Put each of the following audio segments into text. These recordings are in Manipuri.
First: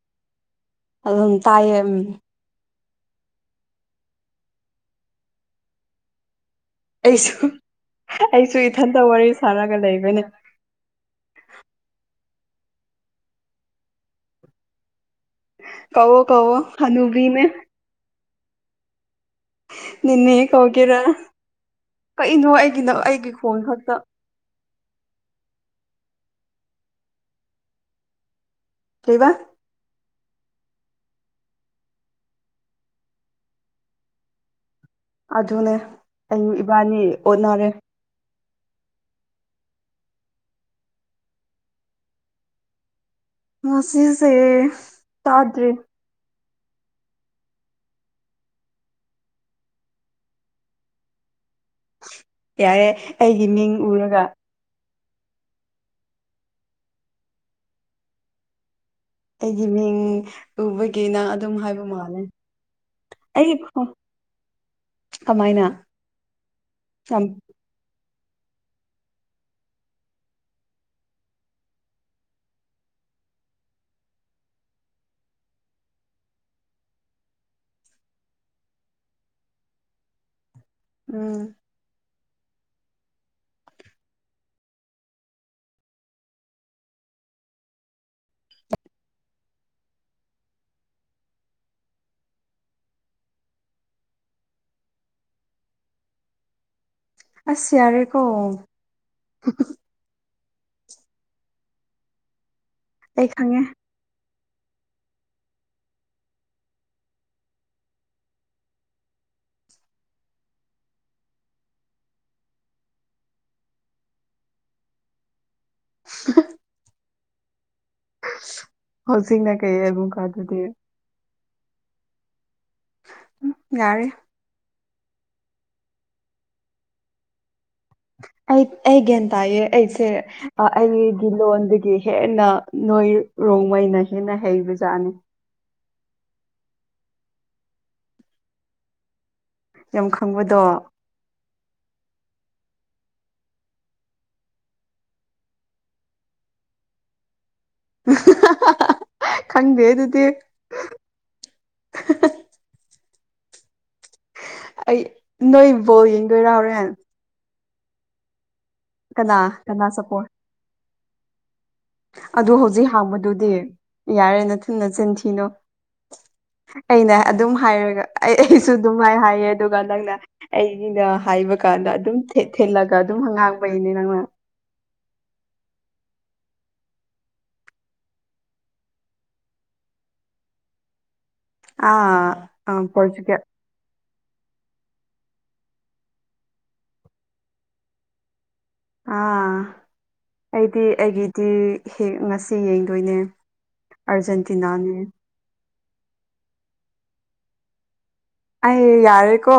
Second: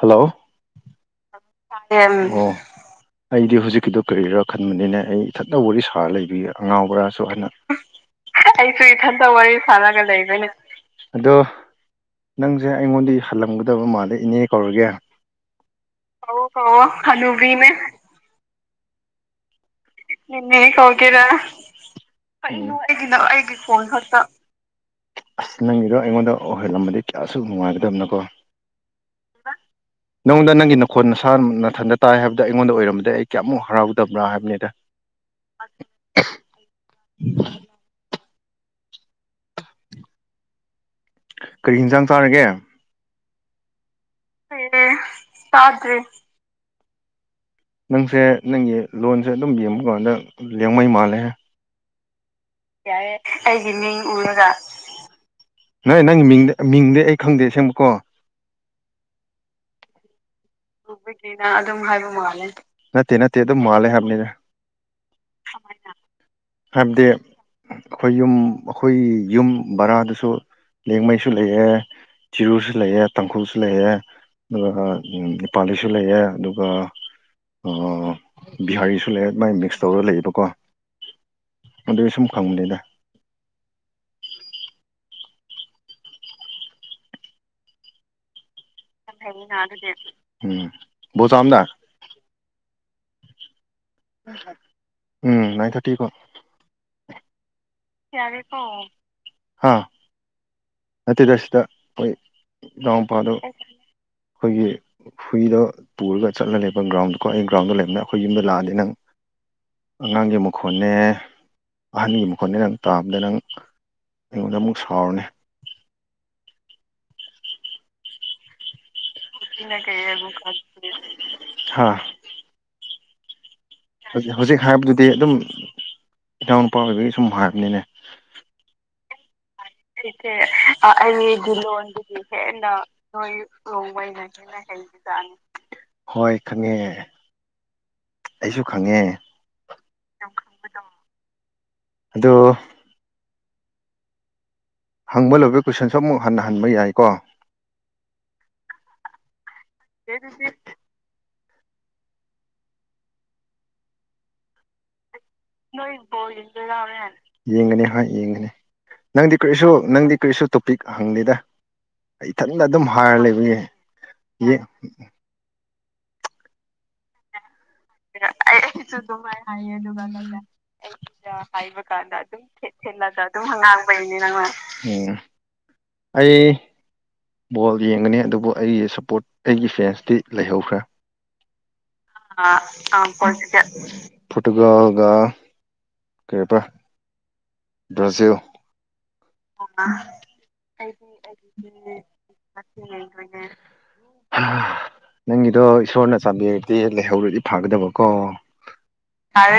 ꯍꯜꯂꯣ ꯑꯗꯨꯝ ꯇꯥꯏꯌꯦ ꯎꯝ ꯑꯣ ꯑꯩꯗꯤ ꯍꯨꯖꯤꯛꯀꯤꯗꯣ ꯀꯔꯤꯔꯥ ꯈꯟꯕꯅꯤꯅꯦ ꯑꯩ ꯏꯊꯟꯗ ꯋꯥꯔꯤ ꯁꯥꯔ ꯂꯩꯕꯒꯤ ꯑꯉꯥꯎꯕꯔꯥꯁꯨ ꯍꯥꯢꯅ ꯑꯩꯁꯨ ꯑꯩꯁꯨ ꯏꯊꯟꯇ ꯋꯥꯔꯤ ꯁꯥꯔꯒ ꯂꯩꯕꯅꯦ ꯑꯗꯣ ꯅꯪꯖꯦ ꯑꯩꯉꯣꯟꯗꯩ ꯍꯜꯂꯝꯒꯗꯕ ꯃꯥꯜꯂꯦ ꯏꯅꯦ ꯀꯧꯔꯒꯦ ꯀꯧꯋꯣ ꯀꯧꯋꯣ ꯍꯅꯨꯕꯤꯅꯦ ꯅꯤꯅꯦ ꯀꯧꯒꯦꯔꯥ ꯀꯩꯅꯣ ꯑꯩꯒꯤꯅ ꯑꯩꯒꯤ ꯐꯣꯟ ꯈꯛꯇ ꯑꯁ ꯅꯪꯒꯤꯗꯣ ꯑꯩꯉꯣꯟꯗ ꯑꯣꯏꯍꯜꯂꯝꯃꯗꯤ ꯀꯌꯥꯁꯨ ꯅꯨꯡꯉꯥꯏꯒꯗꯝꯅꯣꯀꯣ ꯀꯩꯕꯥ ꯅꯪꯉꯣꯟꯗ ꯅꯪꯒꯤ ꯅꯈꯣꯟ ꯅꯁꯥ ꯅꯊꯟꯗ ꯇꯥꯏ ꯍꯥꯏꯕꯗ ꯑꯩꯉꯣꯟꯗ ꯑꯣꯏꯔꯝꯃꯗꯤ ꯑꯩ ꯀꯌꯥꯃꯨꯛ ꯍꯔꯥꯎꯗꯕ꯭ꯔꯥ ꯍꯥꯏꯕꯅꯦꯗ ꯑꯗꯨꯅꯦ ꯑꯩ ꯏꯕꯥꯅꯤ ꯑꯣꯟꯅꯔꯦ ꯀꯔꯤ ꯍꯤꯟꯖꯥꯡ ꯆꯥꯔꯒꯦ ꯉꯁꯤꯁꯦ ꯇꯥꯗ꯭ꯔꯤ ꯅꯪꯁꯦ ꯅꯪꯒꯤ ꯂꯣꯟꯁꯦ ꯑꯗꯨꯝ ꯌꯦꯡꯕ ꯀꯥꯟꯗ ꯂ꯭ꯌꯥꯡꯃꯩ ꯃꯥꯜꯂꯦꯃꯦ ꯌꯥꯔꯦ ꯑꯩꯒꯤ ꯃꯤꯡ ꯎꯔꯒ ꯅꯣꯢ ꯅꯪꯒꯤ ꯃꯤꯡꯗ ꯃꯤꯡꯗꯤ ꯑꯩ ꯈꯪꯗꯦ ꯑꯁꯦꯡꯕꯀꯣ ꯑꯩꯒꯤ ꯃꯤꯡ ꯎꯕꯒꯤ ꯅꯪ ꯑꯗꯨꯝ ꯍꯥꯏꯕ ꯃꯥꯜꯂꯦ ꯅꯠꯇꯦ ꯅꯠꯇꯦ ꯑꯩꯒꯤ ꯑꯗꯨꯝ ꯈꯣ ꯃꯥꯜꯂꯦ ꯍꯥꯏꯕꯅꯤꯅ ꯀꯃꯥꯏꯅ ꯍꯥꯏꯕꯗꯤ ꯌꯥꯝ ꯑꯈꯣꯏ ꯌꯨꯝ ꯑꯈꯣꯏꯒꯤ ꯌꯨꯝ ꯕꯔꯥꯗꯁꯨ ꯂ꯭ꯌꯦꯃꯩꯁꯨ ꯂꯩꯌꯦ ꯆꯤꯔꯨꯁꯨ ꯂꯩꯌꯦ ꯇꯥꯡꯈꯨꯜꯁꯨ ꯂꯩꯌꯦ ꯑꯗꯨꯒ ꯎꯝ ꯄꯥꯥꯂꯤꯁꯨ ꯂꯩꯌꯦ ꯑꯗꯨꯒ ꯑ ꯕꯤꯍꯥꯔꯤꯁꯨ ꯂꯩꯔꯦ ꯑꯗꯨꯃꯥꯏ ꯃꯤꯛꯁ ꯇꯧꯔ ꯂꯩꯌꯦꯕꯀꯣ ꯎꯝ ꯗꯨꯢ ꯁꯨꯝ ꯈꯪꯕꯅꯤꯗ [unintelligible] ꯎꯝ ꯅꯥꯢꯟ ꯊꯥꯔꯇꯤꯐꯥꯎ ꯌꯥꯔꯦꯀꯣ ꯍꯥ ꯅꯠꯇꯦꯗ ꯁꯤꯗ ꯑꯈꯣꯏ ꯑꯩ ꯏꯅꯥꯎꯅꯨꯄꯥꯗꯣ ꯈꯪꯉꯦ ꯑꯈꯣꯏꯒꯤ ꯍꯨꯏꯗꯣ ꯄꯨꯔꯒ ꯆꯠꯂ ꯂꯩꯕ ꯒ꯭ꯔꯥꯎꯟꯗꯀꯣ ꯑꯩ ꯒ꯭ꯔꯥꯎꯟꯗ ꯂꯩꯕꯅꯦ ꯑꯈꯣꯏ ꯌꯨꯝꯗ ꯂꯥꯛꯑꯗꯤ ꯅꯪ ꯑꯉꯥꯡꯒꯤ ꯃꯈꯣꯟꯅꯦ ꯑꯍꯟꯒꯤ ꯃꯈꯣꯟꯅꯦ ꯅꯪ ꯇꯥꯕꯗ ꯅꯪ ꯑꯩꯉꯣꯟꯗ ꯑꯃꯨꯛ ꯁꯥꯎꯔꯅꯤ [unintelligible] ꯍꯧꯖꯤꯛꯅ ꯀꯩ ꯍꯥꯏꯕꯨꯡ ꯈꯥꯗꯗꯤ ꯍꯥ ꯌꯥꯔꯦ ꯍꯧꯖꯤꯛ ꯍꯧꯖꯤꯛ ꯍꯥꯏꯕꯗꯨꯗꯤ ꯑꯗꯨꯝ ꯏꯅꯥꯎ ꯅꯨꯨꯄꯥ ꯑꯣꯏꯕꯒꯤ ꯁꯨꯝ ꯍꯥꯏꯕꯅꯤꯅꯦ ꯑꯩ ꯑꯩ ꯒ꯭ꯌꯥꯟ ꯇꯥꯏꯌꯦ ꯑꯩꯁꯦ ꯑ ꯑꯩꯒꯤꯗꯤ ꯂꯣꯟꯗꯗꯤ ꯍꯦꯟꯅ ꯅꯣꯏ ꯔꯣꯡꯃꯩꯅ ꯍꯦꯟꯅ ꯍꯩꯕꯖꯥꯠꯅꯦ ꯍꯣꯢ ꯈꯪꯉꯦ ꯑꯩꯁꯨ ꯈꯪꯉꯦ ꯌꯥꯝ ꯈꯪꯕꯗꯣ ꯑꯗꯣ ꯍꯪꯕ ꯂꯣꯏꯕ ꯀꯣꯏꯁꯟꯁꯨ ꯑꯃꯨꯛ ꯍꯟꯅ ꯍꯟꯕ ꯌꯥꯏꯀꯣ [unintelligible] ꯈꯪꯗꯦ ꯑꯗꯨꯗꯤ [unintelligible] ꯑꯩ ꯅꯣꯏ ꯕꯣꯜ ꯌꯦꯡꯗꯣꯏꯔꯥ ꯍꯣꯔꯦꯟ ꯌꯦꯡꯒꯅꯤ ꯍꯣꯏ ꯌꯦꯡꯒꯅꯤ ꯅꯪꯗꯤ ꯀꯅꯥ ꯀꯔꯤꯁꯨ ꯀꯅꯥ ꯅꯪꯗꯤ ꯁꯞꯄꯣꯔꯠ ꯀꯔꯤꯁꯨ ꯇꯣꯄꯤꯛ ꯍꯪꯗꯦꯗ ꯑꯗꯨ ꯏꯊꯟꯗ ꯑꯗꯨꯝ ꯍꯧꯖꯤꯛ ꯍꯥꯏꯔ ꯍꯥꯡꯕꯗꯨꯗꯤ ꯂꯩꯕꯒꯤ ꯌꯥꯔꯦ ꯅꯊꯨꯟ ꯅꯆꯤꯟ ꯊꯤꯅꯨ ꯑꯩꯅ ꯑꯗꯨꯝ ꯍꯥꯏꯔꯒ ꯑꯩ ꯑꯩꯁꯨ ꯑꯗꯨꯝꯃꯥꯢ ꯍꯥꯏꯌꯦ ꯑꯗꯨꯒ ꯅꯪꯅ ꯑꯩꯒꯤꯅ ꯍꯥꯏꯕ ꯀꯥꯟꯗ ꯑꯗꯨꯝ ꯊꯦꯊꯦ ꯊꯤꯜꯂꯒ ꯑꯗꯨꯝ ꯍꯪꯉꯥꯡꯕꯩꯅꯦ ꯅꯪꯅ ꯎꯝ ꯑꯩ ꯕꯣꯜ ꯌꯦꯡꯒꯅꯤ ꯑꯗꯨꯕꯨ ꯑꯩ ꯁꯞꯄꯣꯔꯠ ꯑꯩꯒꯤ ꯐꯦꯟꯁꯇꯤ ꯂꯩꯍꯧꯈ꯭ꯔꯦ ꯑꯥ ꯑꯝ [unintelligible] ꯄꯣꯔꯇꯨꯒꯜꯒ ꯀꯔꯤꯕ ꯕ꯭ꯔꯥꯖꯤꯜ ꯑꯥ ꯑꯩꯗꯤ ꯑꯩꯒꯤꯗꯤ ꯍꯤ ꯉꯁꯤ ꯌꯦꯡꯗꯣꯏꯅꯦ ꯑꯥꯔꯖꯦꯟꯇꯤꯅꯥꯅꯦ ꯅꯪꯒꯤꯗꯣ ꯏꯁꯣꯔꯅ ꯆꯥꯟꯕꯤꯔꯗꯤ ꯂꯩꯍꯧꯔꯗꯤ ꯐꯥꯒꯗꯕ ꯑꯩ ꯌꯥꯔꯦꯀꯣ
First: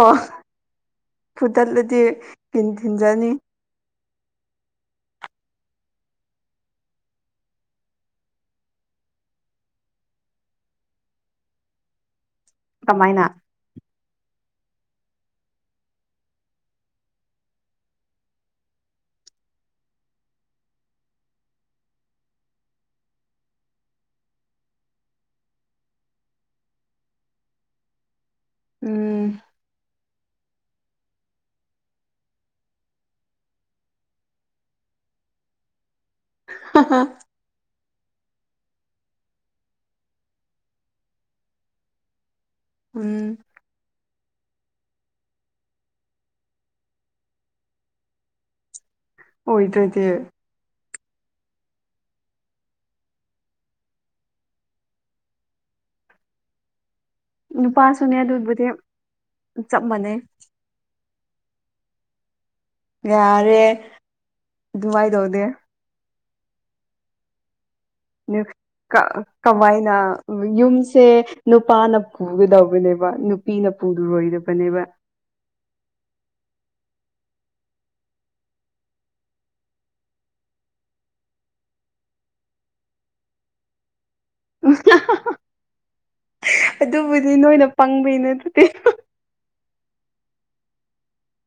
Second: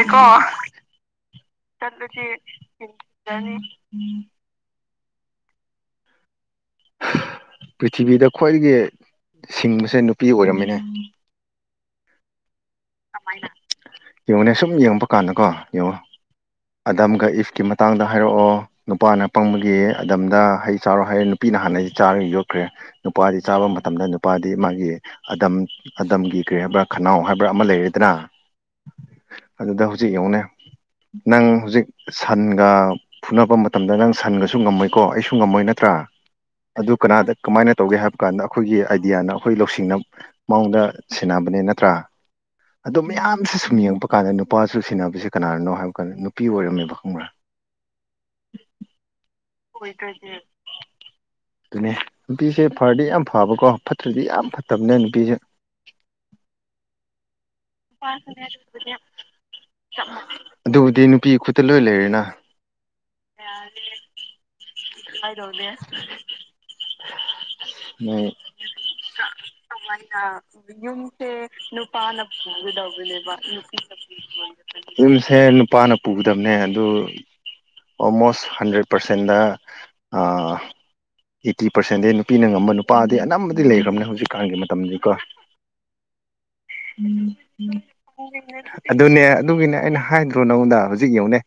ꯐꯨꯗꯠꯂꯗꯤ ꯀꯤꯟ ꯊꯤꯟꯖꯅꯤ ꯎꯝ ꯄ꯭ꯔꯤꯊꯤꯕꯤꯗ ꯈ꯭ꯋꯥꯏꯗꯒꯤ ꯁꯤꯡꯕꯁꯦ ꯅꯨꯄꯤ ꯑꯣꯏꯔꯝꯃꯦꯅꯦ ꯀꯃꯥꯏꯅ ꯌꯦꯡꯉꯨꯅꯦ ꯁꯨꯝ ꯌꯦꯡꯉꯛꯄ ꯀꯥꯟꯗꯀꯣ ꯌꯦꯡꯉꯣ ꯑꯗꯝꯒ ꯏꯐꯀꯤ ꯃꯇꯥꯡꯗ ꯍꯥꯏꯔꯛꯑꯣ ꯅꯨꯄꯥꯅ ꯄꯪꯕꯒꯤ ꯑꯗꯝꯗ ꯍꯩ ꯆꯥꯔꯣ ꯍꯥꯏꯌꯦ ꯅꯨꯄꯤ ꯅ ꯍꯥꯟꯅ ꯆꯥꯔ ꯌꯣꯠꯈ꯭ꯔꯦ ꯅꯨꯄꯥꯗꯤ ꯆꯥꯕ ꯃꯇꯝꯗ ꯅꯨꯄꯥꯗꯤ ꯃꯥꯒꯤ ꯑꯗꯝ ꯑꯗꯝꯒꯤ ꯀ꯭ꯔꯤ ꯍꯥꯏꯕ ꯈꯅꯥꯎ ꯍꯥꯏꯕ꯭ꯔꯥ ꯑꯃ ꯂꯩꯔꯦꯗꯅꯥ ꯎꯝ ꯑꯗꯨꯗ ꯍꯧꯖꯤꯛ ꯌꯦꯡꯉꯨꯅꯦ ꯅꯪ ꯍꯧꯖꯤꯛ ꯁꯟꯒ ꯐꯨꯅꯕ ꯃꯇꯝꯗ ꯅꯪ ꯁꯟꯒꯁꯨ ꯉꯝꯃꯣꯏꯀꯣ ꯑꯩꯁꯨ ꯉꯝꯃꯣꯏ ꯅꯠꯇ꯭ꯔꯥ ꯔꯥ ꯑꯗꯨ ꯀꯅꯥꯗ ꯀꯃꯥꯏꯅ ꯇꯧꯒꯦ ꯍꯥꯏꯕ ꯀꯥꯟꯗ ꯑꯈꯣꯏꯒꯤ ꯑꯥꯏꯗꯤꯌꯥꯅ ꯑꯈꯣꯏ ꯂꯧꯁꯤꯡꯅ ꯃꯥꯉꯣꯟꯗ ꯁꯦꯟꯅꯕꯅꯦ ꯅꯠꯇ꯭ꯔꯥ ꯑꯗꯣ ꯎꯝ ꯃꯌꯥꯝꯁꯦ ꯁꯨꯝ ꯌꯦꯡꯕ ꯀꯥꯟꯗ ꯅꯨꯄꯥꯁꯨ ꯁꯤꯟꯅꯕꯁꯤ ꯀꯅꯥꯅꯅꯣ ꯍꯥꯏꯕ ꯀꯥꯟꯗ ꯅꯨꯄꯤ ꯑꯣꯏꯔꯝꯃꯦꯕ ꯈꯪꯕ꯭ꯔꯥ [inaudible] ꯑꯣꯢꯗ꯭ꯔꯗꯤ [inaudible] ꯑꯗꯨꯅꯦ ꯅꯨꯄꯤꯁꯦ ꯐꯔꯗꯤ ꯌꯥꯝ ꯐꯕꯀꯣ ꯐꯠꯇ꯭ꯔꯗꯤ ꯌꯥꯝ ꯐꯠꯇꯝꯅꯦ ꯅꯨꯄꯤꯖꯦ [inaudible] ꯅꯨꯄꯥꯁꯨꯅꯦ [unintelligible] ꯑꯗꯨꯕꯨꯗꯤ ꯆꯞ ꯃꯥꯟꯅꯩ ꯑꯗꯨꯕꯨꯗꯤ ꯅꯨꯄꯤꯒꯤ ꯈꯨꯠ ꯗ ꯂꯣꯏ ꯂꯩꯔꯦꯅꯥ ꯌꯥꯔꯦ ꯑꯗꯨꯃꯥꯏꯅ ꯇꯧꯗꯦ ꯍꯥꯏꯗꯧꯅꯦ [unintelligible] ꯀꯥ ꯀꯃꯥꯏꯅ ꯌꯨꯝꯁꯦ ꯅꯨꯄꯥꯅ ꯄꯨꯒꯗꯧꯕꯅꯦꯕ ꯅꯨꯄꯤꯅ ꯄꯨꯔꯣꯏꯗꯕꯅꯦꯕ ꯌꯨꯝꯁꯦ ꯅꯨꯄꯥꯅ ꯄꯨꯒꯗꯕꯅꯦ ꯑꯗꯨ ꯑꯣꯜꯃꯣꯁ ꯍꯟꯗ꯭ꯔꯦꯠ ꯄ꯭ꯔꯁꯦꯟꯗ ꯑꯥ ꯑꯩꯠꯇꯤ ꯄ꯭ꯔꯁꯦꯟꯗꯤ ꯅꯨꯄꯤꯅ ꯉꯝꯕ ꯅꯨꯄꯥꯗꯤ ꯑꯅꯝꯕꯗꯤ ꯂꯩꯈ꯭ꯔꯕꯅꯦ ꯍꯧꯖꯤꯛ ꯀꯥꯟꯒꯤ ꯃꯇꯝꯗꯤꯀꯣ ꯑꯗꯨꯕꯨꯗꯤ ꯅꯣꯏꯅ ꯄꯪꯕꯩꯅꯦ ꯑꯗꯨꯗꯤ [unintelligible] ꯑꯗꯨꯅꯦ ꯑꯗꯨꯒꯤꯅꯦ ꯑꯩꯅ ꯍꯥꯏꯗ꯭ꯔꯣ ꯅꯪꯉꯣꯟꯗ ꯍꯧꯖꯤꯛ ꯍꯧꯖꯤꯛ ꯌꯦꯡꯉꯣꯅꯦ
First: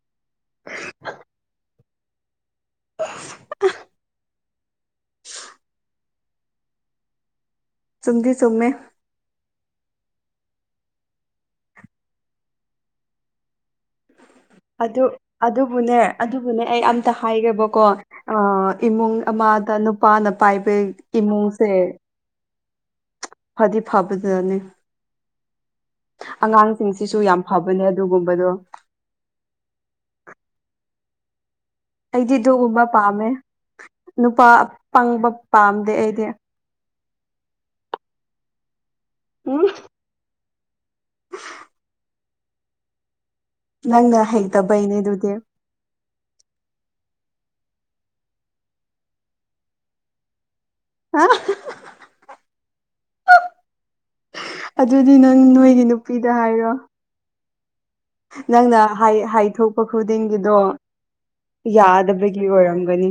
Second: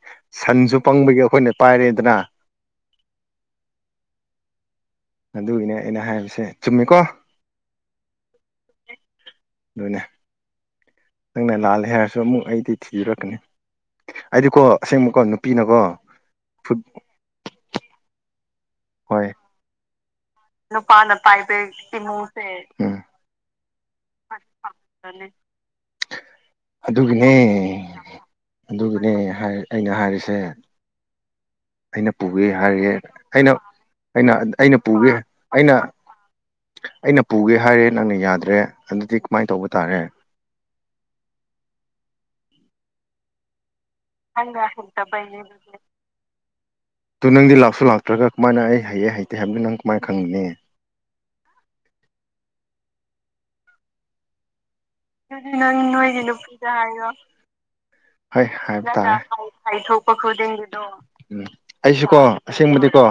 ꯁꯟꯁꯨ ꯄꯪꯕꯒꯤ ꯑꯩꯈꯣꯏꯅ ꯄꯥꯏꯔꯦꯗꯅ [inaudible] ꯑꯗꯨꯒꯤꯅꯦ ꯑꯩꯅ ꯍꯥꯏꯕꯁꯦ ꯆꯨꯝꯃꯤꯀꯣ ꯆꯨꯝꯗꯤ ꯆꯨꯝꯃꯦ ꯑꯗꯨꯅꯦ ꯅꯪꯅ ꯂꯥꯜꯂꯦ ꯍꯥꯏꯔꯁꯨ ꯑꯃꯨꯛ ꯑꯩꯗꯤ ꯊꯤꯔꯛꯀꯅꯤ ꯑꯩꯗꯤꯀꯣ ꯑꯗꯨ ꯑꯁꯦꯡꯕꯀꯣ ꯅꯨꯄꯤꯅꯀꯣ ꯑꯗꯨꯕꯨꯅꯦ ꯑꯗꯨꯕꯨꯅꯦ ꯐꯨꯠ ꯑꯩ ꯑꯝꯇ ꯍꯥꯏꯒꯦꯕꯀꯣ ꯑꯥ ꯏꯃꯨꯡ ꯍꯣꯏ ꯑꯃꯗ ꯅꯨꯄꯥꯅ ꯄꯥꯏꯕ ꯏꯃꯨꯡꯁꯦ ꯎꯝ ꯐꯕ ꯖꯠꯅꯤ ꯑꯉꯥꯡꯁꯤꯡꯁꯤꯁꯨ ꯑꯗꯨꯒꯤꯅꯦ ꯌꯥꯝ ꯐꯕꯅꯦ ꯑꯗꯨꯒꯨꯝꯕꯗꯣ ꯑꯗꯨꯒꯤꯅꯦ ꯍꯥꯏ ꯑꯩꯅ ꯍꯥꯏꯔꯤꯁꯦ ꯑꯩꯅ ꯑꯩꯗꯤ ꯄꯨꯒꯦ ꯑꯗꯨꯒꯨꯝꯕ ꯍꯥꯏꯔꯦ ꯄꯥꯝꯃꯦ ꯑꯩꯅ ꯑꯩꯅ ꯅꯨꯄꯥ ꯑꯩꯅ ꯄꯨꯒꯦ ꯑꯄꯪꯕ ꯑꯩꯅ ꯄꯥꯝꯗꯦ ꯑꯩꯗꯤ ꯑꯩꯅ ꯄꯨꯒꯦ ꯍꯥꯏꯔꯦ ꯅꯪꯅ ꯌꯥꯗ꯭ꯔꯦ ꯑꯗꯨꯗꯤ ꯀꯃꯥꯏ ꯎꯝ ꯇꯧꯕ ꯇꯥꯔꯦ ꯅꯪꯅ ꯍꯩꯇꯕꯩꯅꯤ ꯑꯗꯨꯗꯤ ꯑꯗꯨ ꯅꯪꯗꯤ ꯂꯥꯛꯁꯨ ꯂꯥꯛꯇ꯭ꯔꯒ ꯀꯃꯥꯏꯅ ꯑꯩ ꯍꯩꯌꯦ ꯍꯩꯇꯦ ꯍꯥꯏꯕꯗꯨ ꯅꯪ ꯀꯃꯥꯏꯅ ꯈꯪꯒꯅꯤ [unintelligible] ꯑꯗꯨꯗꯤ ꯅꯪ ꯅꯣꯏꯒꯤ ꯅꯨꯄꯤꯗ ꯍꯥꯏꯔꯣ ꯍꯣꯏ ꯅꯪꯅ ꯍꯥꯏꯕ ꯍꯥꯏ ꯇꯥꯔꯦ ꯍꯥꯏꯊꯣꯛꯄ ꯈꯨꯗꯤꯡꯒꯤꯗꯣ ꯎꯝ ꯌꯥꯗꯕꯒꯤ ꯑꯣꯏꯔꯝꯒ ꯒꯅꯤ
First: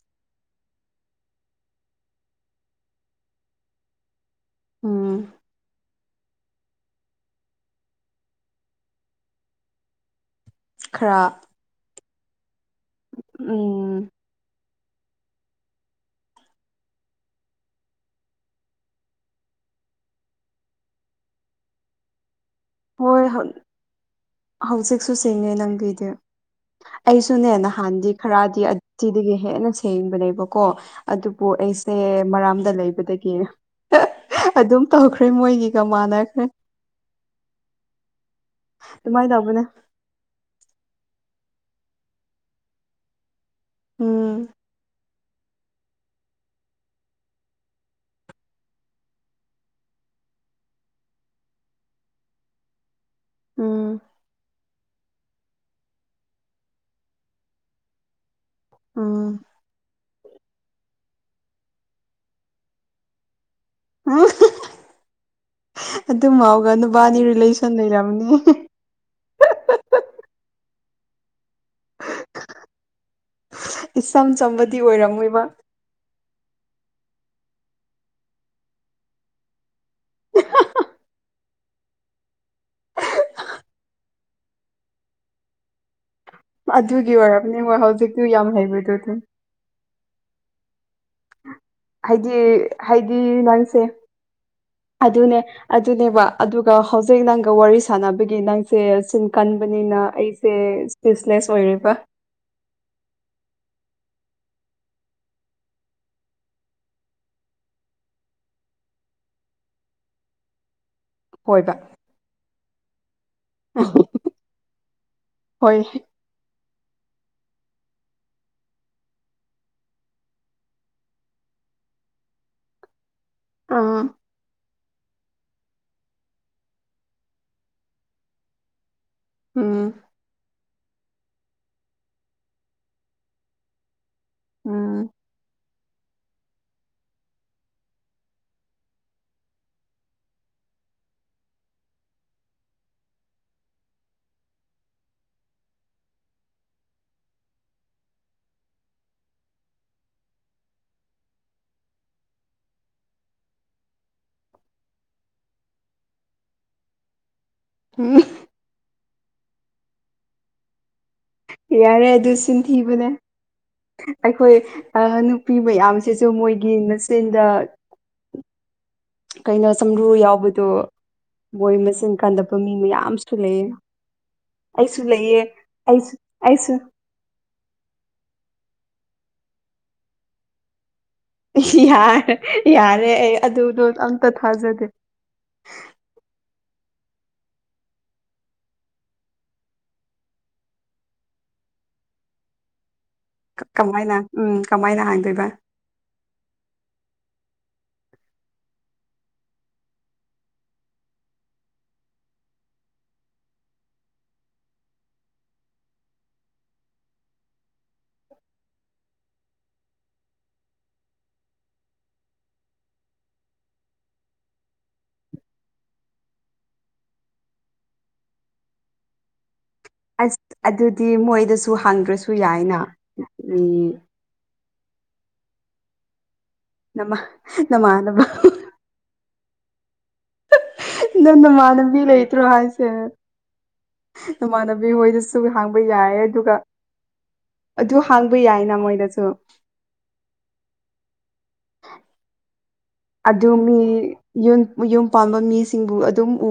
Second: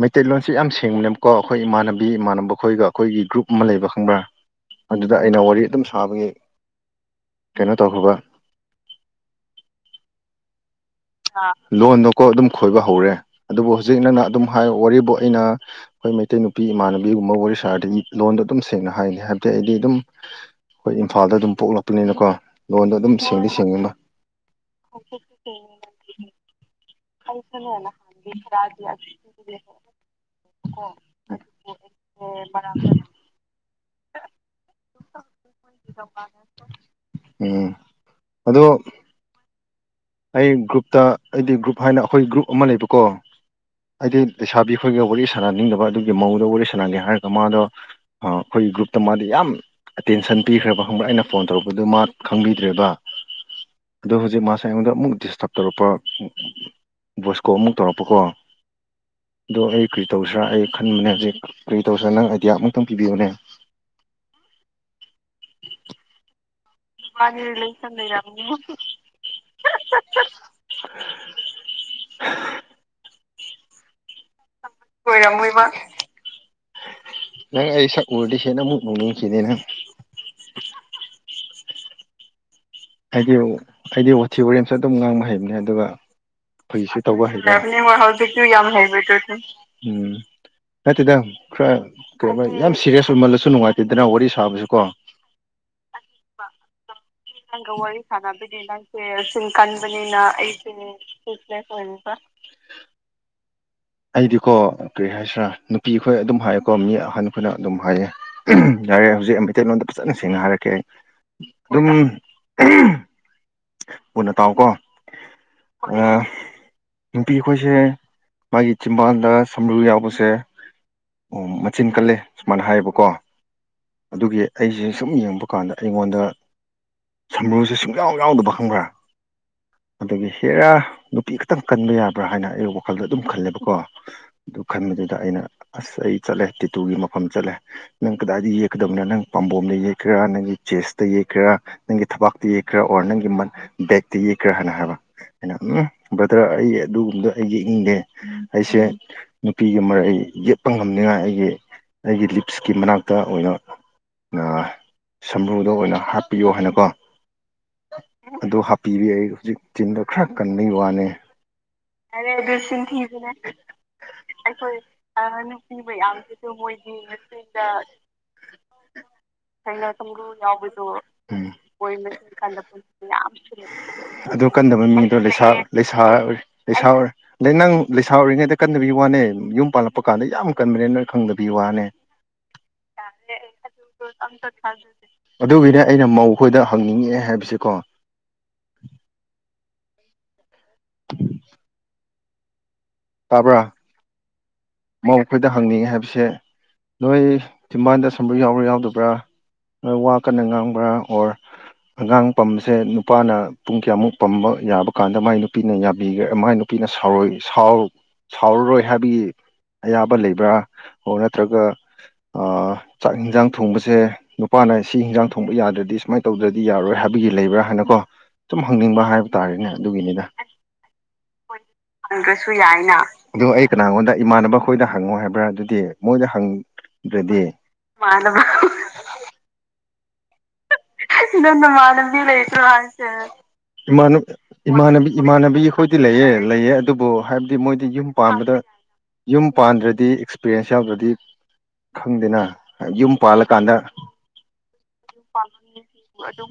ꯃꯩꯇꯩ ꯂꯣꯟꯁꯤ ꯌꯥꯝꯁꯤ [unintelligible] ꯑꯩꯈꯣꯏ ꯏꯃꯥꯟꯅꯕꯤ ꯏꯃꯥꯟꯅꯕ ꯑꯩꯈꯣꯏꯒ ꯑꯩꯈꯣꯏꯒꯤ ꯒ꯭ꯔꯨꯞ ꯑꯃ ꯂꯩꯕ ꯈꯪꯕ꯭ꯔꯥ ꯑꯗꯨꯗ ꯎꯝ ꯑꯩꯅ ꯋꯥꯔꯤ ꯑꯗꯨꯝ ꯁꯕꯒꯤ ꯀꯩꯅꯣ ꯇꯧꯈꯔꯕ ꯈꯔ ꯂꯣꯟꯗꯣꯀꯣ ꯑꯗꯨꯝ ꯈꯣꯏꯕ ꯍꯧꯔꯦ ꯑꯗꯨꯕꯨ ꯍꯧꯖꯤꯛ ꯎꯝ ꯅꯪꯅ ꯑꯗꯨꯝ ꯍꯥꯏ ꯋꯥꯔꯤꯕꯨ ꯑꯩꯅ ꯑꯩꯈꯣꯏ ꯃꯩꯇꯩ ꯅꯨꯄꯤ ꯏꯃꯥꯟꯅꯕꯤꯒꯨꯝꯕ ꯋꯥꯔꯤ ꯁꯥꯔꯗꯤ ꯂꯣꯟꯗꯣ ꯑꯗꯨꯝ ꯁꯦꯡꯅ ꯍꯥꯏ ꯍꯥꯏꯕꯗꯤ ꯑꯩꯗꯤ ꯑꯗꯨꯝ ꯑꯩꯈꯣꯏ ꯏꯝꯐꯥꯜꯗ ꯑꯗꯨꯝ ꯄꯣꯛꯂꯛꯄꯅꯤꯅꯀꯣ ꯂꯣꯟꯗꯣ ꯑꯗꯨꯝ ꯍꯣꯏ ꯁꯦꯡꯗꯤ ꯁꯦꯡ ꯍꯧꯖꯤꯛꯁꯨ ꯁꯤꯡꯉꯦ [unintelligible] ꯅꯪꯒꯤꯗꯤ ꯑꯩꯁꯨꯅꯦ ꯅꯍꯥꯟꯗꯤ ꯈꯔꯗꯤ ꯑꯁꯤꯗꯒꯤ ꯍꯦꯟꯅ ꯁꯦꯡꯕꯅꯦꯕꯀꯣ ꯑꯗꯨꯕꯨ ꯑꯩ ꯑꯩꯁꯦ ꯃꯔꯥꯝꯗ ꯂꯩꯕꯗꯒꯤ ꯑꯗꯨꯝ ꯇꯧꯈ꯭ꯔꯦ ꯃꯣꯏꯅꯤꯒ ꯃꯥꯟꯅꯈ꯭ꯔꯦ ꯎꯝ ꯑꯗꯣ ꯗꯨꯃꯥꯏ ꯇꯧꯕꯅꯦ ꯑꯩ ꯒ꯭ꯔꯨꯞꯇ ꯑꯩꯗꯤ ꯒ꯭ꯔꯨꯞ ꯍꯥꯏꯅ ꯑꯩꯈꯣꯏ ꯒ꯭ꯔꯨꯞ ꯑꯃ ꯂꯩꯕꯀꯣ ꯍꯥꯏꯗꯤ ꯎꯝ ꯂꯩꯁꯥꯕꯤ ꯈꯣꯏꯒ ꯋꯥꯔꯤ ꯁꯥꯟꯅꯅꯤꯡꯗꯕ ꯑꯗꯨꯒꯤ ꯃꯧꯗ ꯋꯥꯔꯤ ꯁꯥꯟꯅꯒꯦ ꯍꯥꯏꯔꯒ ꯃꯥꯗꯣ ꯑꯩꯈꯣꯏꯒꯤ ꯒ꯭ꯔꯨꯞꯇ ꯃꯥꯗꯤ ꯌꯥꯝ ꯑꯦꯇꯦꯟꯁꯟ ꯄꯤꯈ꯭ꯔꯦꯕ ꯈꯪꯕ꯭ꯔꯥ ꯑꯩꯅ ꯐꯣꯟ ꯇꯧꯔꯛꯄꯗꯨ ꯃꯥ ꯈꯪꯕꯤꯗ꯭ꯔꯦꯕ ꯎꯝ ꯑꯗꯣ ꯍꯧꯖꯤꯛ ꯃꯥ ꯑꯩꯉꯣꯟꯗ ꯑꯃꯨꯛ ꯗꯤꯁꯇ꯭ꯔꯕ ꯇꯧꯔꯛꯄ ꯚꯣꯏꯁ ꯀꯣꯜ ꯑꯃꯨꯛ ꯇꯧꯔꯛꯄꯀꯣ ꯎꯝ ꯑꯗꯣ ꯑꯩ ꯀꯔꯤ ꯇꯧꯁꯤꯔꯥ ꯑꯩ ꯈꯟꯕꯅꯦ ꯍꯧꯖꯤꯛ ꯀꯔꯤ ꯇꯧꯁꯤꯔꯥ ꯅꯪ ꯑꯥꯏꯗꯤꯌꯥ ꯑꯃꯨꯛꯇꯪ ꯄꯤꯕꯤꯌꯨꯅꯦ [unintelligible] ꯑꯗꯨ ꯃꯥꯎ ꯃꯥꯗꯤ ꯔꯤꯂꯦꯁꯟ ꯂꯩꯔꯝꯅꯤꯉꯣ ꯏꯆꯝ ꯆꯝꯕꯗꯤ ꯑꯣꯏꯔꯝꯃꯣꯏꯕ ꯅꯪ ꯑꯩ ꯁꯛ ꯎꯔꯗꯤ ꯍꯦꯟꯅꯃꯨꯛ ꯅꯨꯡꯁꯤꯅꯤ ꯅꯪ ꯑꯩꯗꯤ ꯑꯩꯗꯤ ꯋꯥꯊꯤ ꯋꯥꯔꯦꯝꯁꯨ ꯑꯗꯨꯝ ꯉꯥꯡꯕ ꯍꯩꯕꯅꯦ ꯑꯗꯨꯒ ꯐꯒꯤꯁꯨ ꯑꯗꯨꯒꯤ ꯇꯧꯕ ꯑꯣꯏꯔꯝꯅꯤ ꯍꯩꯕꯅꯦ ꯍꯣꯏ ꯍꯧꯖꯤꯛꯇꯤ ꯌꯥꯝ ꯍꯩꯕꯗꯨꯗꯤ ꯎꯝ ꯅꯠꯇꯦꯗ ꯈꯔ ꯍꯥꯏꯗꯤ ꯌꯥꯝ ꯁꯦꯔꯤꯌꯁ ꯍꯥꯏꯗꯤ ꯑꯣꯏꯃꯜꯂꯁꯨ ꯅꯪꯁꯦ ꯅꯨꯡꯉꯥꯏꯇꯦꯗꯅ ꯋꯥꯔꯤ ꯁꯥꯕꯁꯨ ꯀꯣ ꯑꯗꯨꯅꯦ ꯑꯗꯨꯅꯦꯕ ꯑꯗꯨꯒ ꯍꯧꯖꯤꯛ ꯅꯪ ꯋꯥꯔꯤ ꯁꯥꯟꯅꯕꯒꯤ ꯅꯪꯁꯦ ꯆꯤꯟ ꯀꯟꯕꯅꯤꯅ ꯑꯩꯁꯦ ꯏꯁꯄꯤꯁꯂꯦꯁ ꯑꯣꯏꯔꯦꯕ [inaudible] ꯑꯩꯗꯤꯀꯣ ꯀꯔꯤ ꯍꯥꯏꯁꯤ꯭ꯔꯥ ꯅꯨꯄꯤꯈꯣꯏ ꯑꯗꯨꯝ ꯍꯥꯏꯌꯦꯀꯣ ꯃꯤ ꯑꯍꯟꯈꯣꯏꯅ ꯑꯗꯨꯝ ꯍꯥꯏꯌꯦ ꯑꯩ ꯍꯧꯖꯤꯛ ꯑꯩ ꯃꯩꯇꯩꯂꯣꯟꯗ ꯐꯖꯅ ꯁꯦꯡꯅ ꯍꯥꯏꯔꯛꯀꯦ ꯍꯣꯏꯕ ꯃꯨꯟꯅ ꯇꯥꯎꯀꯣ ꯍꯣꯏ ꯑ ꯅꯨꯄꯤ ꯈꯣꯏꯁꯦ ꯃꯥꯒꯤ ꯆꯤꯝꯕꯥꯜꯗ ꯁꯝꯕ꯭ꯔꯨ ꯌꯥꯎꯕꯁꯦ ꯑꯣ ꯃꯆꯤꯟ ꯀꯜꯂꯦ ꯁꯨꯃꯥꯏꯅ ꯍꯥꯏꯌꯦꯕꯀꯣ ꯑꯥ ꯑꯗꯨꯒꯤ ꯑꯩꯁꯦ ꯁꯨꯝ ꯌꯦꯡꯕ ꯀꯥꯟꯗ ꯑꯩꯉꯣꯟꯗ ꯁꯝꯕ꯭ꯔꯨꯁꯦ ꯁꯨꯡꯌꯥꯎ ꯌꯥꯎꯗꯕ ꯈꯪꯕ꯭ꯔꯥ ꯎꯝ ꯑꯗꯒꯤ ꯍꯦꯔꯥ ꯅꯨꯄꯤ ꯈꯛꯇꯪ ꯀꯟꯕ ꯌꯕ꯭ꯔꯥ ꯍꯥꯏꯅ ꯑꯩ ꯋꯥꯈꯜꯗ ꯑꯗꯨꯝ ꯈꯜꯂꯦꯕꯀꯣ ꯑꯗꯨ ꯎꯝ ꯈꯟꯕꯗꯨꯗ ꯑꯩꯅ ꯑꯁ ꯑꯩ ꯆꯠꯂꯦ ꯇꯤꯇꯨꯒꯤ ꯃꯐꯝ ꯆꯠꯂꯦ ꯅꯪ ꯀꯗꯥꯏꯗ ꯌꯦꯛꯀꯗꯕ ꯅꯪ ꯄꯥꯝꯕꯣꯝꯗ ꯌꯦꯛꯀꯦꯔꯥ ꯅꯪꯒꯤ ꯆꯦꯁꯇ ꯌꯦꯛꯦꯔꯥ ꯅꯪꯒꯤ ꯊꯕꯥꯛꯇ ꯌꯦꯛꯀꯦꯔꯥ ꯑꯣꯔ ꯅꯪꯒꯤ ꯕꯦꯛꯇ ꯌꯦꯛꯀꯦꯔꯥ ꯍꯥꯏꯅ ꯍꯥꯏꯕ ꯎꯝ ꯕꯗ꯭ꯔꯥ ꯑꯩ ꯑꯗꯨꯒꯨꯝꯕ ꯑꯩ ꯌꯦꯛꯅꯤꯡꯗꯦ ꯑꯩꯁꯦ ꯅꯨꯄꯤꯒ ꯃꯔꯩ ꯌꯦꯠꯄ ꯉꯝꯅꯤꯉꯥꯏ ꯑꯩꯒꯤ ꯑꯩꯒꯤ ꯂꯤꯞꯁꯀꯤ ꯃꯅꯥꯛꯇ ꯑꯣꯏꯅ ꯁꯝꯕꯔꯨꯗ ꯑꯣꯏꯅ ꯍꯥꯞꯄꯤꯌꯣ ꯍꯥꯏꯅꯀꯣ ꯎꯝ ꯑꯗꯨ ꯍꯥꯞꯄꯤꯔꯦ ꯑꯩ ꯍꯧꯖꯤꯛ ꯆꯤꯟꯗꯣ ꯈꯔ ꯀꯟꯕꯩ ꯋꯥꯅꯦ ꯌꯥꯔꯦ ꯑꯗꯨ ꯆꯤꯟꯊꯤꯕꯅꯦ ꯑꯩꯈꯣꯏ ꯅꯨꯄꯤ ꯃꯌꯥꯝꯁꯤꯁꯨ ꯃꯣꯏꯒꯤ ꯅꯆꯤꯟꯗ ꯁꯝꯕ꯭ꯔꯨ ꯌꯥꯎꯕꯗꯣ ꯃꯣꯏ ꯃꯆꯤꯟ ꯀꯟꯗꯕ ꯃꯤ ꯀꯟꯗꯕꯁꯨ ꯌꯥꯝ ꯃꯌꯥꯝꯁꯨ ꯂꯩ ꯂꯩꯌꯦ ꯑꯗꯨ ꯀꯟꯗꯕ ꯑꯩꯁꯨ ꯃꯤꯗꯣ ꯂꯩꯌꯦ ꯂꯩꯁꯥ ꯂꯩꯁꯥ ꯑꯩꯁꯨ ꯑꯩꯁꯨ ꯂꯩꯁꯥ ꯑꯣꯏ ꯑꯗꯩ ꯅꯪ ꯂꯩꯁꯥ ꯑꯣꯏꯔꯤꯉꯩꯗ ꯀꯟꯕꯒꯤ ꯋꯥꯅꯦ ꯌꯨꯝ ꯄꯥꯜꯂꯛꯄ ꯀꯥꯟꯗ ꯌꯥꯝ ꯀꯟꯕꯅꯦ ꯅꯪ ꯈꯪꯗꯕꯒꯤ ꯋꯥꯅꯦ ꯌꯥꯔꯦ ꯌꯥꯔꯦ ꯑꯩ ꯑꯗꯨꯗꯣ ꯑꯝꯇ ꯊꯥꯖꯗꯦ ꯑꯗꯨꯒꯤꯅꯦ ꯑꯩꯅ ꯃꯧꯈꯣꯏꯗ ꯍꯪꯅꯤꯡꯉꯛꯑꯦ ꯍꯥꯏꯕꯁꯦꯀꯣ ꯇꯥꯕ꯭ꯔꯥ ꯀꯃꯥꯏꯅ ꯎꯝ ꯀꯃꯥꯏꯅ ꯍꯥꯡꯗꯣꯏꯕ ꯃꯧꯈꯣꯏꯗ ꯍꯪꯅꯤꯡꯉꯦ ꯍꯥꯏꯕꯁꯦ ꯅꯣꯏ ꯆꯤꯝꯕꯥꯟꯗ ꯁꯝꯕ꯭ꯔꯨ ꯌꯥꯎꯕ꯭ꯔꯥ ꯌꯥꯎꯗꯕ꯭ꯔꯥ ꯋꯥ ꯀꯟꯅ ꯉꯥꯡꯕ꯭ꯔꯥ ꯑꯣꯔ ꯑꯉꯥꯡ ꯄꯝꯕꯁꯦ ꯅꯨꯄꯥꯅ ꯄꯨꯡ ꯀꯌꯥꯃꯨꯛ ꯄꯝꯕ ꯌꯥꯕ ꯀꯥꯟꯗ ꯃꯥꯏ ꯅꯨꯄꯤꯅ ꯌꯥꯕꯤꯒ꯭ꯔꯦ ꯃꯥꯏ ꯅꯨꯄꯤꯅ ꯁꯥꯎꯔꯣꯏ ꯁꯥꯎꯔꯔꯣꯏ ꯍꯥꯏꯕꯒꯤ ꯑꯌꯥꯕ ꯂꯩꯕ꯭ꯔꯥ ꯑꯣꯔ ꯅꯠꯇ꯭ꯔꯒ ꯆꯥꯛ ꯏꯟꯖꯥꯡ ꯊꯣꯡꯕꯁꯦ ꯅꯨꯄꯥꯅ ꯁꯤ ꯍꯟꯖꯥꯡ ꯊꯣꯡꯕ ꯌꯥꯗ꯭ꯔꯗꯤ ꯁꯨꯃꯥꯏꯅ ꯇꯧꯗ꯭ꯔꯗꯤ ꯌꯥꯔꯣꯏ ꯍꯥꯏꯕ ꯒꯤ ꯂꯩꯕ꯭ꯔꯥ ꯍꯥꯏꯅꯀꯣ ꯁꯨꯝ ꯍꯪꯅꯤꯡꯕ ꯍꯥꯏꯕ ꯇꯥꯔꯦꯅꯦ ꯑꯗꯨꯒꯤꯅꯤꯗ ꯑꯁ ꯑꯗꯨꯗꯤ ꯃꯣꯏꯗꯁꯨ ꯍꯥꯡꯗ꯭ꯔꯁꯨ ꯌꯥꯏꯅ ꯑ ꯑꯩ ꯎꯝ ꯀꯅꯥꯒꯣꯟꯗ ꯏꯃꯥꯟꯅꯕ ꯈꯣꯏꯗ ꯍꯪꯉꯣ ꯍꯥꯏꯕ꯭ꯔꯥ ꯑꯗꯨꯗꯤ ꯃꯣꯏꯗ ꯅꯃꯥ ꯍꯪꯗ꯭ꯔꯗꯤ ꯅꯃꯥꯟꯅꯕ ꯅꯪ ꯅꯃꯥꯟꯅꯕꯤ ꯅꯃꯥꯟꯕꯗꯤ ꯂꯩꯇ꯭ꯔꯣ ꯂꯩꯇꯔꯣ ꯍꯥꯏꯁꯦ ꯍꯥꯢꯁꯦ ꯏꯃꯥꯟꯅꯨꯕ ꯅꯃꯥꯟꯅꯕꯤ ꯏꯃꯥꯟꯅꯕꯤ ꯍꯣꯏꯗꯁꯨ ꯢꯃꯥꯟꯅꯕꯤ ꯍꯥꯡꯕ ꯑꯩꯈꯣꯏꯗꯤ ꯌꯥꯏ ꯂꯩꯑ ꯑꯗꯨꯒ ꯂꯩꯌꯦ ꯑꯗꯨꯕꯨ ꯍꯥꯏꯕꯗꯤ ꯃꯣꯏꯗꯤ ꯑꯗꯨ ꯌꯨꯝ ꯍꯥꯡꯕ ꯄꯥꯟꯕꯗ ꯌꯥꯏꯅ ꯃꯣꯏꯗꯁꯨ ꯌꯨꯝꯄꯥꯟꯗ꯭ꯔꯗꯤ ꯑꯦꯛꯁꯄꯤꯔꯤꯌꯦꯟꯁ ꯌꯥꯎꯗ꯭ꯔꯗꯤ ꯈꯪꯗꯦꯅꯥ ꯑꯗꯨ ꯃꯤ ꯌꯨꯝ- ꯌꯨꯝ ꯄꯥꯟꯕ ꯃꯤꯁꯤꯡ ꯑꯗꯨ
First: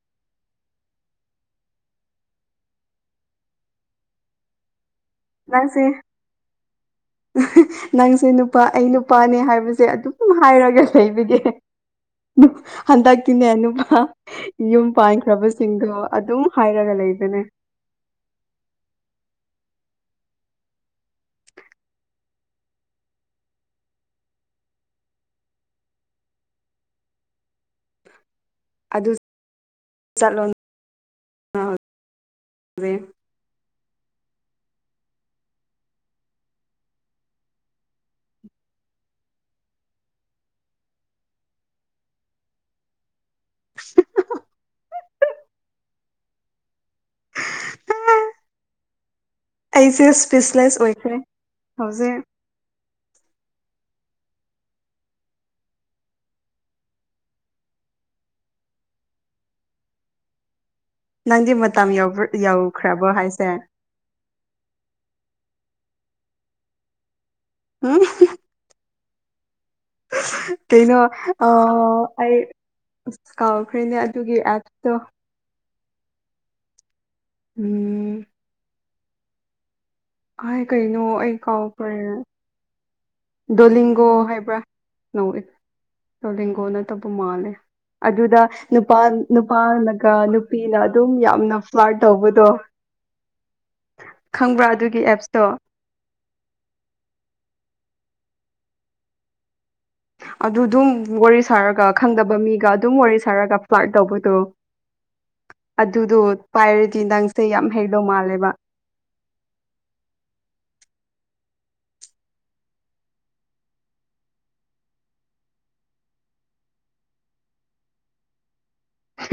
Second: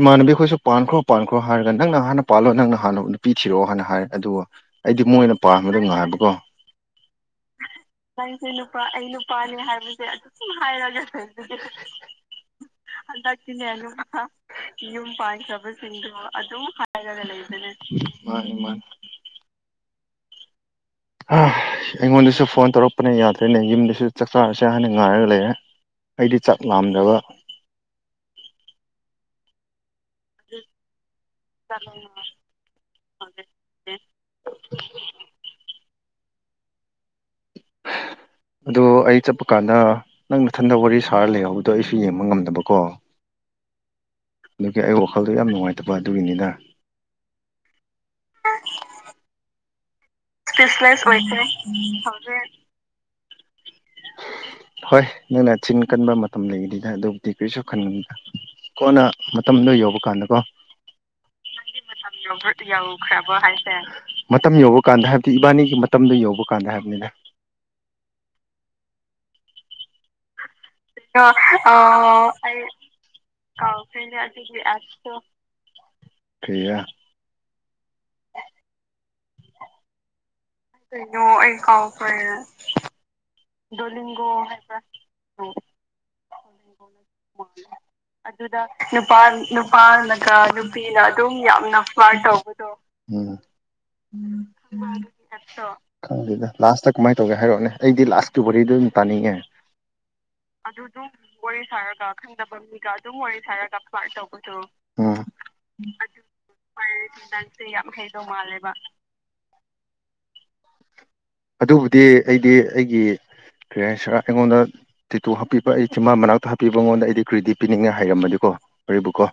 ꯏꯃꯥꯟꯅꯕꯤ ꯑꯩꯈꯣꯏꯁꯨ ꯄꯥꯟꯈ꯭ꯔꯣ- ꯄꯥꯟꯈ꯭ꯔꯣ ꯍꯥꯏꯔꯒ ꯅꯪꯅ ꯍꯥꯟꯅ ꯄꯥꯜꯂꯣ ꯅꯪꯅ ꯍꯥꯟꯅ ꯅꯨꯄꯤ ꯊꯤꯔꯛꯑꯣ ꯍꯥꯏ ꯑꯗꯨꯒꯥ ꯑꯩꯗꯤ ꯃꯣꯏꯅꯥꯄꯥꯟꯕꯗꯣ ꯅꯪꯁꯦ ꯉꯥꯏꯕꯀꯣ ꯅꯪꯁꯦ ꯅꯨꯄꯥ ꯑꯩ ꯅꯨꯄꯥꯅꯦ ꯍꯥꯏꯕꯁꯦ ꯑꯗꯨꯝꯎꯝ ꯍꯥꯏꯔꯒ ꯂꯩꯕꯒꯤ INAUDIBLE ꯍꯟꯗꯛꯇꯤꯅꯦ ꯅꯨꯄꯥꯑꯥ ꯌꯨꯝ ꯄꯥꯟꯈ꯭ꯔꯕꯁꯤꯡꯗꯣ ꯑꯗꯨꯝ ꯍꯥꯏꯔ ꯔꯒ ꯂꯩꯕꯅꯦ ꯃꯥꯟꯅꯤꯃꯥꯟꯅꯤ ꯑꯩꯁ ꯑꯩꯉꯣꯟꯗꯁꯨ ꯐꯣꯟ ꯇꯧꯔꯛꯄꯅ ꯌꯥꯗ꯭ꯔꯦꯅꯦ ꯌꯨꯝꯗꯁꯨ ꯆꯥꯛ- ꯆꯥꯔꯁꯦ ꯍꯥꯢꯅ ꯉꯥꯏꯔꯒ ꯂꯩꯔꯦ ꯑꯩꯗꯤ ꯆꯥꯛꯂꯥꯝꯗꯕ UNINTELLIGIBLE INAUDIBLE INAUDIBLE ꯑꯗꯣ ꯑꯩ ꯆꯠꯄꯀꯥꯟꯗꯥ ꯅꯪ ꯃꯊꯟꯗ ꯋꯥꯔꯤ ꯁꯥꯔ ꯂꯩꯍꯧꯕꯗꯣ ꯑꯩꯁꯨ ꯌꯦꯡꯕꯉꯝꯗꯕꯀꯣ ꯑꯗꯨꯒꯤ ꯑꯩ ꯋꯥꯈꯜꯗꯣ ꯌꯥꯝꯅꯨꯡꯉꯥꯏꯇꯕ ꯑꯗꯨꯒꯤꯅꯤꯗ INAUDIBLE ꯑꯩꯖꯦ ꯏꯁꯄꯤꯁꯤꯂꯤꯁ ꯑꯣꯏꯈ꯭ꯔꯦ ꯍꯧꯖꯤꯛ ꯍꯣꯏ ꯅꯪꯅ ꯆꯤꯟꯀꯟꯕ ꯃꯇꯝ ꯂꯩꯒꯅꯤꯗ ꯑꯗꯨꯕꯨꯗꯤ ꯀ꯭ꯔꯤꯁꯨ ꯈꯟꯒꯅꯨꯗ ꯀꯣꯟꯅꯥ ꯃꯇꯝꯗꯣ ꯌꯧꯕꯀꯥꯟꯗꯀꯣ ꯅꯪꯗꯤ ꯃꯇꯝ ꯌꯧꯕ ꯍꯥꯢꯗꯨ ꯌꯧꯈ꯭ꯔꯕꯣ ꯍꯥꯢꯁꯦ ꯃꯇꯝ ꯌꯧꯕꯀꯥꯟꯗ ꯍꯥꯥꯏꯕꯗꯤ ꯏꯕꯥꯅꯤꯒꯤ ꯃꯇꯥꯝ ꯃꯇꯝꯗꯣ ꯌꯧꯕ ꯀꯥꯟꯗ ꯍꯥꯏꯕꯅꯤꯗ UNINTELLIGIBLE ꯀꯩꯅꯣ ꯑꯥ ꯑꯣ ꯑꯩ ꯑꯁ ꯑꯧ ꯀꯥꯎꯈ꯭ꯔꯦꯅꯦ ꯑꯗꯨꯒꯤ ꯁꯤꯗꯪꯖꯤꯗ ꯑꯦꯞꯇꯣ ꯑꯗꯨꯒꯤꯗꯣ ꯀ꯭ꯔꯤꯔꯥ ꯎꯎꯪ ꯀꯩꯅꯣ ꯑꯩ ꯀꯥꯎꯈ꯭ꯔꯦ ꯗꯣꯂꯤꯡꯒꯣ ꯍꯥꯏꯕ꯭ꯔꯥ ꯅꯣꯛꯑꯦ ꯗꯣꯂꯤꯡꯒꯣ ꯅꯠꯇꯕ ꯃꯥꯜꯂꯦ ꯑꯗꯨꯗꯥ ꯅꯨꯄꯥ- ꯅꯨꯄꯥꯅꯒ ꯅꯨꯄꯤꯅ ꯑꯗꯨꯝ ꯌꯥꯝꯅ ꯐ꯭ꯔꯥꯠ ꯇꯧꯕꯗꯣ ꯎꯝ ꯈꯪꯕ꯭ꯔꯥ ꯑꯗꯨꯒꯤ ꯑꯦꯞꯁꯇꯣ ꯈꯪꯗꯦꯗ ꯂꯥꯁꯇ ꯀꯃꯥꯏꯅ ꯇꯧꯒꯦ ꯍꯥꯏꯔꯣꯅꯦ ꯑꯩꯗꯤ ꯂꯥꯠꯁꯀꯤ ꯋꯥꯔꯤꯗꯣ ꯑꯣꯢꯅ ꯇꯥꯅꯤꯡꯉꯦ ꯑꯗꯨꯗꯨꯝ ꯋꯥꯔꯤ ꯁꯥꯔꯒ ꯈꯪꯗꯕ ꯃꯤꯒ ꯑꯗꯨꯝ ꯋꯥꯔꯤ ꯁꯥꯔꯒ ꯐ꯭ꯔꯥꯠ ꯇꯧꯕꯗꯨ ꯑꯗꯨꯗꯣ ꯄꯥꯏꯔꯗꯤ ꯅꯪꯁꯦ ꯌꯥꯝ ꯍꯩꯗꯧ ꯃꯥꯜꯂꯦꯕ ꯑꯗꯨꯕꯨꯗꯤ ꯑꯩꯗꯤꯑꯩꯒꯤ ꯀꯔꯤ ꯍꯥꯏꯤꯁꯔ ꯑꯩꯉꯣꯟꯗ ꯇꯤꯇꯨ ꯍꯥꯞꯄꯤꯕ ꯑꯩ ꯆꯤꯟꯕꯥꯟ ꯃꯅꯥꯛꯇ ꯍꯥꯞꯄꯤꯕ ꯃꯉꯣꯟꯗ ꯑꯩꯗꯤ ꯀ꯭ꯔꯤꯗꯤꯠ ꯄꯤꯅꯤꯡꯉꯦ ꯍꯥꯏꯔꯝꯕꯅꯤ ꯀꯣ ꯋꯥꯔꯤꯕꯨꯀꯣ